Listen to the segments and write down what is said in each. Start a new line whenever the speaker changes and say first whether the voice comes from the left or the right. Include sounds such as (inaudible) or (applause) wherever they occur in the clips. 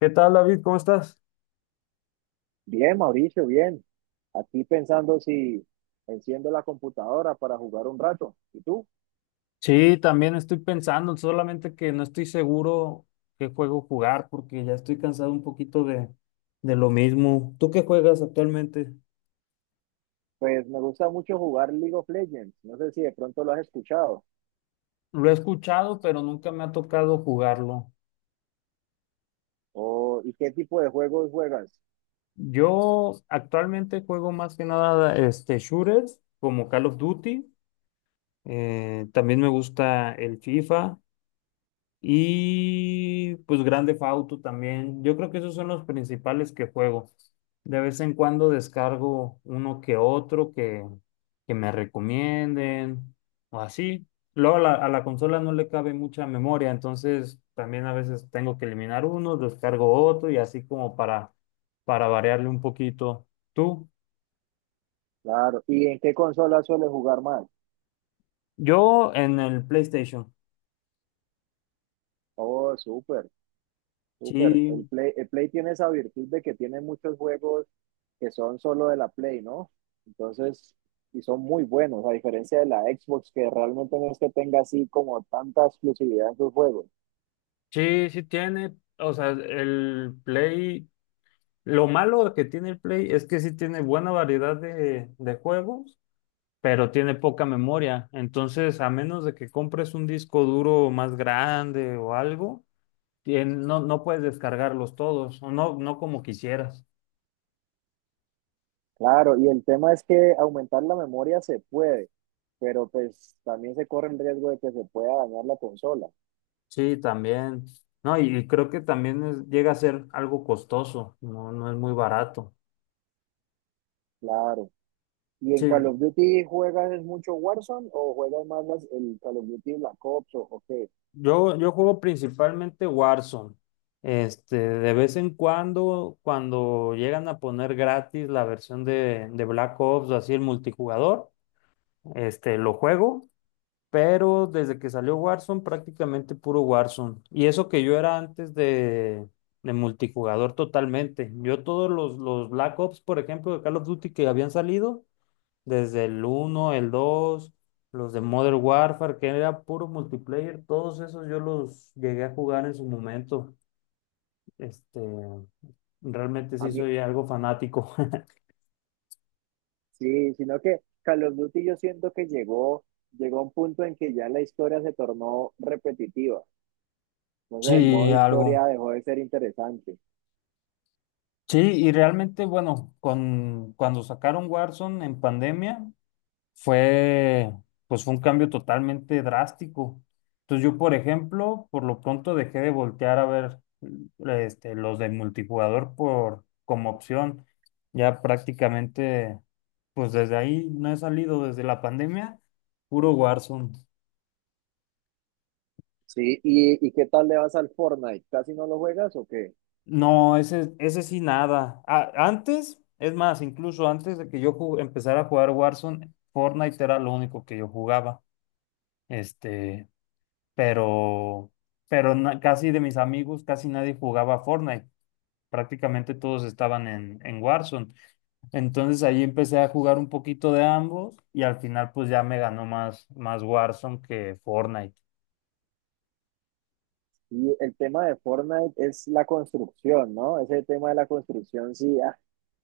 left: ¿Qué tal, David? ¿Cómo estás?
right: Bien, Mauricio, bien. Aquí pensando si enciendo la computadora para jugar un rato. ¿Y tú?
left: Sí, también estoy pensando, solamente que no estoy seguro qué juego jugar porque ya estoy cansado un poquito de lo mismo. ¿Tú qué juegas actualmente?
right: Pues me gusta mucho jugar League of Legends. No sé si de pronto lo has escuchado.
left: Lo he escuchado, pero nunca me ha tocado jugarlo.
right: O, ¿y qué tipo de juegos juegas?
left: Yo actualmente juego más que nada este shooters como Call of Duty. También me gusta el FIFA y pues grande Theft Auto también. Yo creo que esos son los principales que juego. De vez en cuando descargo uno que otro que me recomienden o así. Luego a a la consola no le cabe mucha memoria, entonces también a veces tengo que eliminar uno, descargo otro y así como para variarle un poquito. ¿Tú?
right: Claro. ¿Y en qué consola sueles jugar más?
left: Yo en el PlayStation.
right: Oh, súper, súper. El
left: Sí,
right: Play, el Play tiene esa virtud de que tiene muchos juegos que son solo de la Play, ¿no? Entonces, y son muy buenos, a diferencia de la Xbox, que realmente no es que tenga así como tanta exclusividad en sus juegos.
left: sí, sí tiene. O sea, el Play. Lo malo que tiene el Play es que sí tiene buena variedad de juegos, pero tiene poca memoria. Entonces, a menos de que compres un disco duro más grande o algo, no, no puedes descargarlos todos, o no, no como quisieras.
right: Claro, y el tema es que aumentar la memoria se puede, pero pues también se corre el riesgo de que se pueda dañar la consola.
left: Sí, también. No, y creo que también llega a ser algo costoso, no, no es muy barato.
right: Claro. ¿Y en Call
left: Sí,
right: of Duty juegas es mucho Warzone o juegas más el Call of Duty Black Ops o qué?
left: Yo juego principalmente Warzone. Este, de vez en cuando, cuando llegan a poner gratis la versión de Black Ops o así el multijugador, este, lo juego, pero desde que salió Warzone, prácticamente puro Warzone. Y eso que yo era antes de multijugador totalmente. Yo todos los Black Ops, por ejemplo, de Call of Duty que habían salido, desde el uno, el 2, los de Modern Warfare, que era puro multiplayer, todos esos yo los llegué a jugar en su momento. Este, realmente
right: A
left: sí
right: mí,
left: soy algo fanático. (laughs)
right: sí, sino que Call of Duty yo siento que llegó a un punto en que ya la historia se tornó repetitiva. Entonces el modo
left: Sí,
right: historia
left: algo.
right: dejó de ser interesante.
left: Sí, y realmente, bueno, cuando sacaron Warzone en pandemia fue, pues fue un cambio totalmente drástico. Entonces yo, por ejemplo, por lo pronto dejé de voltear a ver este, los de multijugador por, como opción. Ya prácticamente, pues desde ahí no he salido desde la pandemia, puro Warzone.
right: Sí, ¿y qué tal le vas al Fortnite? ¿Casi no lo juegas o qué?
left: No, ese sí nada. Antes, es más, incluso antes de que yo empezara a jugar Warzone, Fortnite era lo único que yo jugaba. Este, pero, pero casi de mis amigos, casi nadie jugaba Fortnite. Prácticamente todos estaban en Warzone. Entonces ahí empecé a jugar un poquito de ambos y al final pues ya me ganó más, más Warzone que Fortnite.
right: Y el tema de Fortnite es la construcción, ¿no? Ese tema de la construcción sí,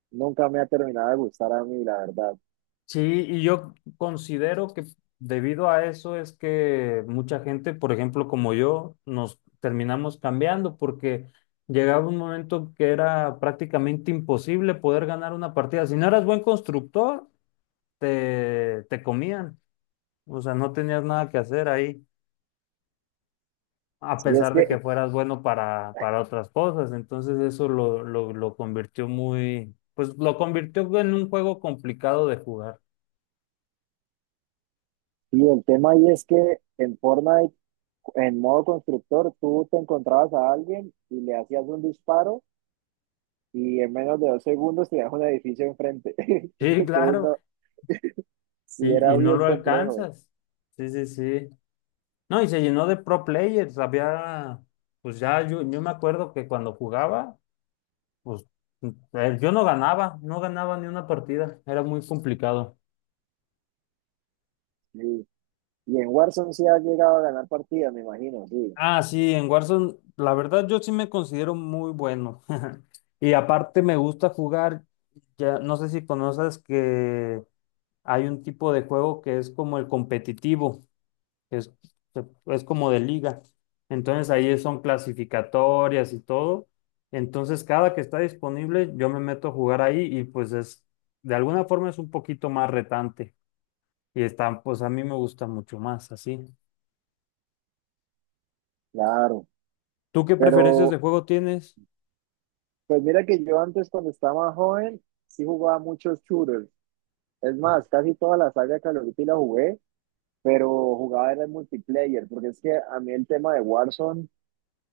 right: nunca me ha terminado de gustar a mí, la verdad.
left: Sí, y yo considero que debido a eso es que mucha gente, por ejemplo, como yo, nos terminamos cambiando porque llegaba un momento que era prácticamente imposible poder ganar una partida. Si no eras buen constructor, te comían, o sea, no tenías nada que hacer ahí, a
right: Sí, es
left: pesar de
right: que,
left: que fueras bueno para otras cosas. Entonces eso lo convirtió muy, pues lo convirtió en un juego complicado de jugar. (laughs)
right: y el tema ahí es que en Fortnite, en modo constructor, tú te encontrabas a alguien y le hacías un disparo y en menos de 2 segundos tenías un edificio enfrente. (laughs)
left: Sí,
right: Entonces,
left: claro,
right: no, sí era
left: y no
right: bien
left: lo
right: complejo.
left: alcanzas. Sí, sí, sí. No, y se llenó de pro players, había, pues ya yo me acuerdo que cuando jugaba, pues yo no ganaba, no ganaba ni una partida, era muy complicado.
right: Sí. Y en Warzone sí has llegado a ganar partidas, me imagino, sí,
left: Ah, sí, en Warzone, la verdad yo sí me considero muy bueno. (laughs) Y aparte me gusta jugar, ya no sé si conoces que hay un tipo de juego que es como el competitivo, que es, que es como de liga. Entonces ahí son clasificatorias y todo. Entonces cada que está disponible yo me meto a jugar ahí y pues es, de alguna forma es un poquito más retante. Y está, pues a mí me gusta mucho más así.
right: claro.
left: ¿Tú qué preferencias de
right: Pero
left: juego tienes?
right: Pues mira que yo antes cuando estaba más joven sí jugaba muchos shooters. Es más, casi toda la saga de Call of Duty la jugué, pero jugaba era en multiplayer, porque es que a mí el tema de Warzone,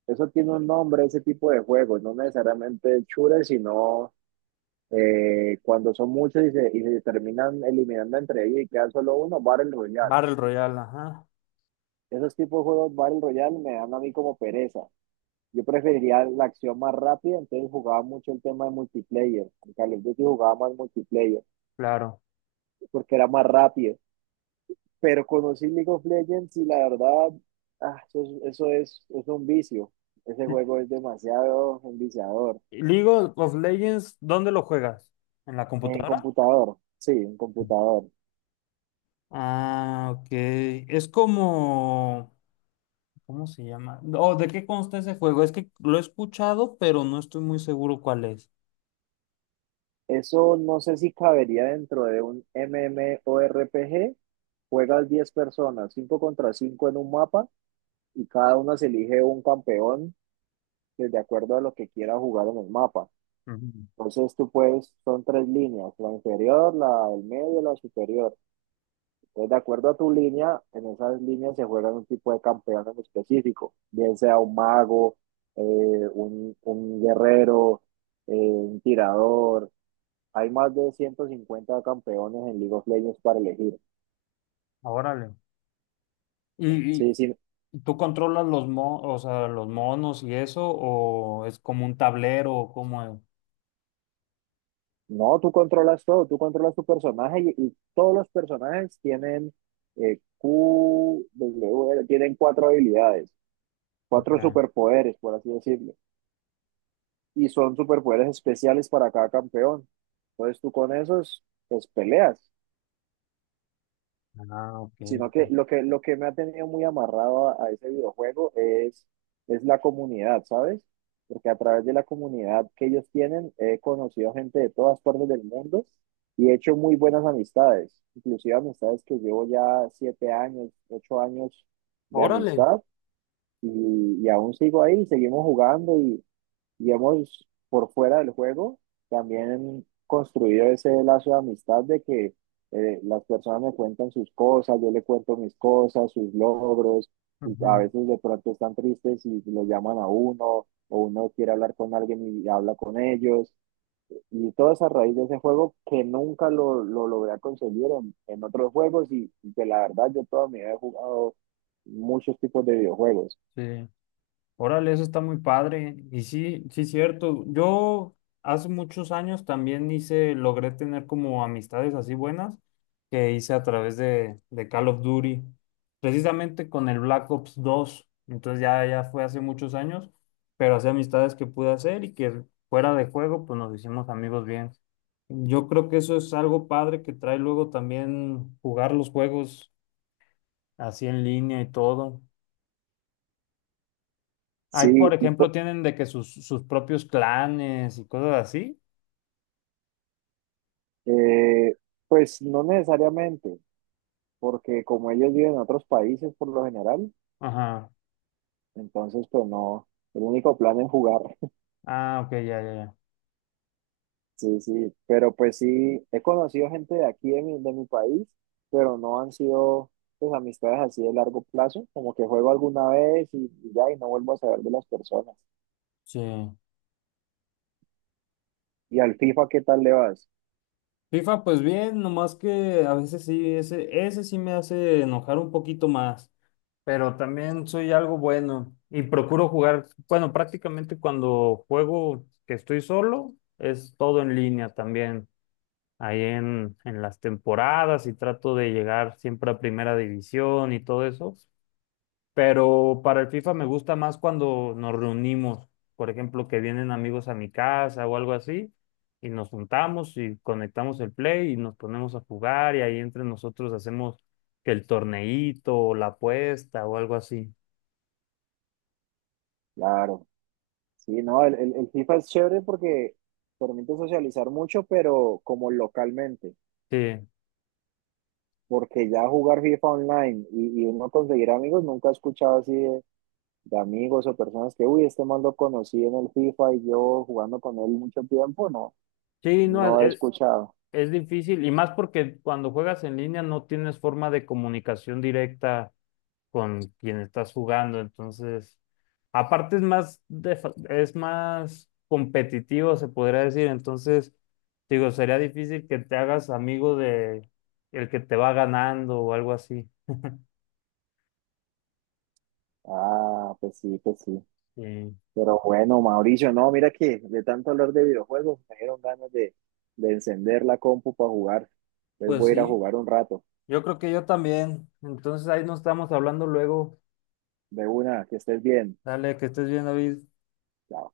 right: eso tiene un nombre, ese tipo de juegos, no necesariamente shooters, sino cuando son muchos y se terminan eliminando entre ellos y queda solo uno, Battle Royale.
left: Battle Royale, ajá,
right: Esos tipos de juegos Battle Royale me dan a mí como pereza. Yo preferiría la acción más rápida, entonces jugaba mucho el tema de multiplayer. En Call of Duty jugaba más multiplayer.
left: claro.
right: porque era más rápido. Pero conocí League of Legends y la verdad, eso es un vicio. Ese
left: L-
right: juego es demasiado enviciador.
left: League of Legends, ¿dónde lo juegas? ¿En la
right: En
left: computadora?
right: computador, sí, en computador.
left: Ah, ok. Es como, ¿cómo se llama? ¿O ¿de qué consta ese juego? Es que lo he escuchado, pero no estoy muy seguro cuál es.
right: Eso no sé si cabería dentro de un MMORPG. Juegas 10 personas, 5 contra 5 en un mapa y cada uno se elige un campeón que de acuerdo a lo que quiera jugar en el mapa.
left: Ujú.
right: Entonces tú puedes, son tres líneas, la inferior, la del medio, la superior. Entonces, de acuerdo a tu línea, en esas líneas se juegan un tipo de campeón en específico, bien sea un mago, eh, un guerrero, un tirador. Hay más de 150 campeones en League of Legends para elegir.
left: Órale. ¿Y, y
right: Sí, sí.
left: tú controlas o sea, los monos y eso? ¿O es como un tablero? ¿O ¿Cómo es?
right: No, tú controlas todo, tú controlas tu personaje y todos los personajes tienen Q, W, tienen cuatro habilidades,
left: Ok.
right: cuatro superpoderes, por así decirlo. Y son superpoderes especiales para cada campeón. Entonces tú con esos, pues peleas.
left: Ah, ok,
right: Sino que
left: ok.
right: lo que me ha tenido muy amarrado a ese videojuego es la comunidad, ¿sabes? Porque a través de la comunidad que ellos tienen, he conocido gente de todas partes del mundo y he hecho muy buenas amistades, inclusive amistades que llevo ya 7 años, 8 años de
left: Órale.
right: amistad y aún sigo ahí, seguimos jugando y hemos, por fuera del juego, también construido ese lazo de amistad de que las personas me cuentan sus cosas, yo le cuento mis cosas, sus logros, y a
left: Ujú.
right: veces de pronto están tristes y lo llaman a uno, o uno quiere hablar con alguien y habla con ellos, y todo es a raíz de ese juego que nunca lo logré conseguir en otros juegos, y que la verdad yo toda mi vida he jugado muchos tipos de videojuegos.
left: Sí. Órale, eso está muy padre. Y sí, sí, cierto. Yo hace muchos años también hice, logré tener como amistades así buenas que hice a través de Call of Duty, precisamente con el Black Ops 2. Entonces ya, ya fue hace muchos años, pero hacía amistades que pude hacer y que fuera de juego, pues nos hicimos amigos bien. Yo creo que eso es algo padre que trae luego también jugar los juegos así en línea y todo. Ahí, por
right: Sí,
left: ejemplo, tienen de que sus, sus propios clanes y cosas así.
right: eh, pues no necesariamente. Porque como ellos viven en otros países por lo general,
left: Ajá.
right: entonces pues no, el único plan es jugar. (laughs)
left: Ah, ok, ya, ya, ya.
right: Sí, sí, pero pues sí, he conocido gente de aquí de mi país, pero no han sido pues amistades así de largo plazo, como que juego alguna vez y ya, y no vuelvo a saber de las personas.
left: Sí.
right: ¿Y al FIFA qué tal le vas?
left: FIFA, pues bien, nomás que a veces sí, ese sí me hace enojar un poquito más, pero también soy algo bueno y procuro jugar, bueno, prácticamente cuando juego que estoy solo, es todo en línea también, ahí en las temporadas y trato de llegar siempre a primera división y todo eso. Pero para el FIFA me gusta más cuando nos reunimos, por ejemplo, que vienen amigos a mi casa o algo así, y nos juntamos y conectamos el play y nos ponemos a jugar y ahí entre nosotros hacemos que el torneíto o la apuesta o algo así.
right: Claro, sí, no, el FIFA es chévere porque permite socializar mucho, pero como localmente,
left: Sí,
right: porque ya jugar FIFA online y uno conseguir amigos, nunca he escuchado así de amigos o personas que, uy, este man lo conocí en el FIFA y yo jugando con él mucho tiempo, no,
left: sí, no,
right: no he escuchado.
left: es difícil y más porque cuando juegas en línea no tienes forma de comunicación directa con quien estás jugando. Entonces, aparte es más, es más competitivo, se podría decir. Entonces, digo, sería difícil que te hagas amigo de el que te va ganando o algo así.
right: Ah, pues sí, pues sí.
left: Sí.
right: Pero bueno, Mauricio, no, mira que de tanto hablar de videojuegos me dieron ganas de, encender la compu para jugar. Entonces
left: Pues
right: voy a ir a
left: sí,
right: jugar un rato.
left: yo creo que yo también. Entonces ahí nos estamos hablando luego.
right: De una, que estés bien.
left: Dale, que estés bien, David.
right: Chao.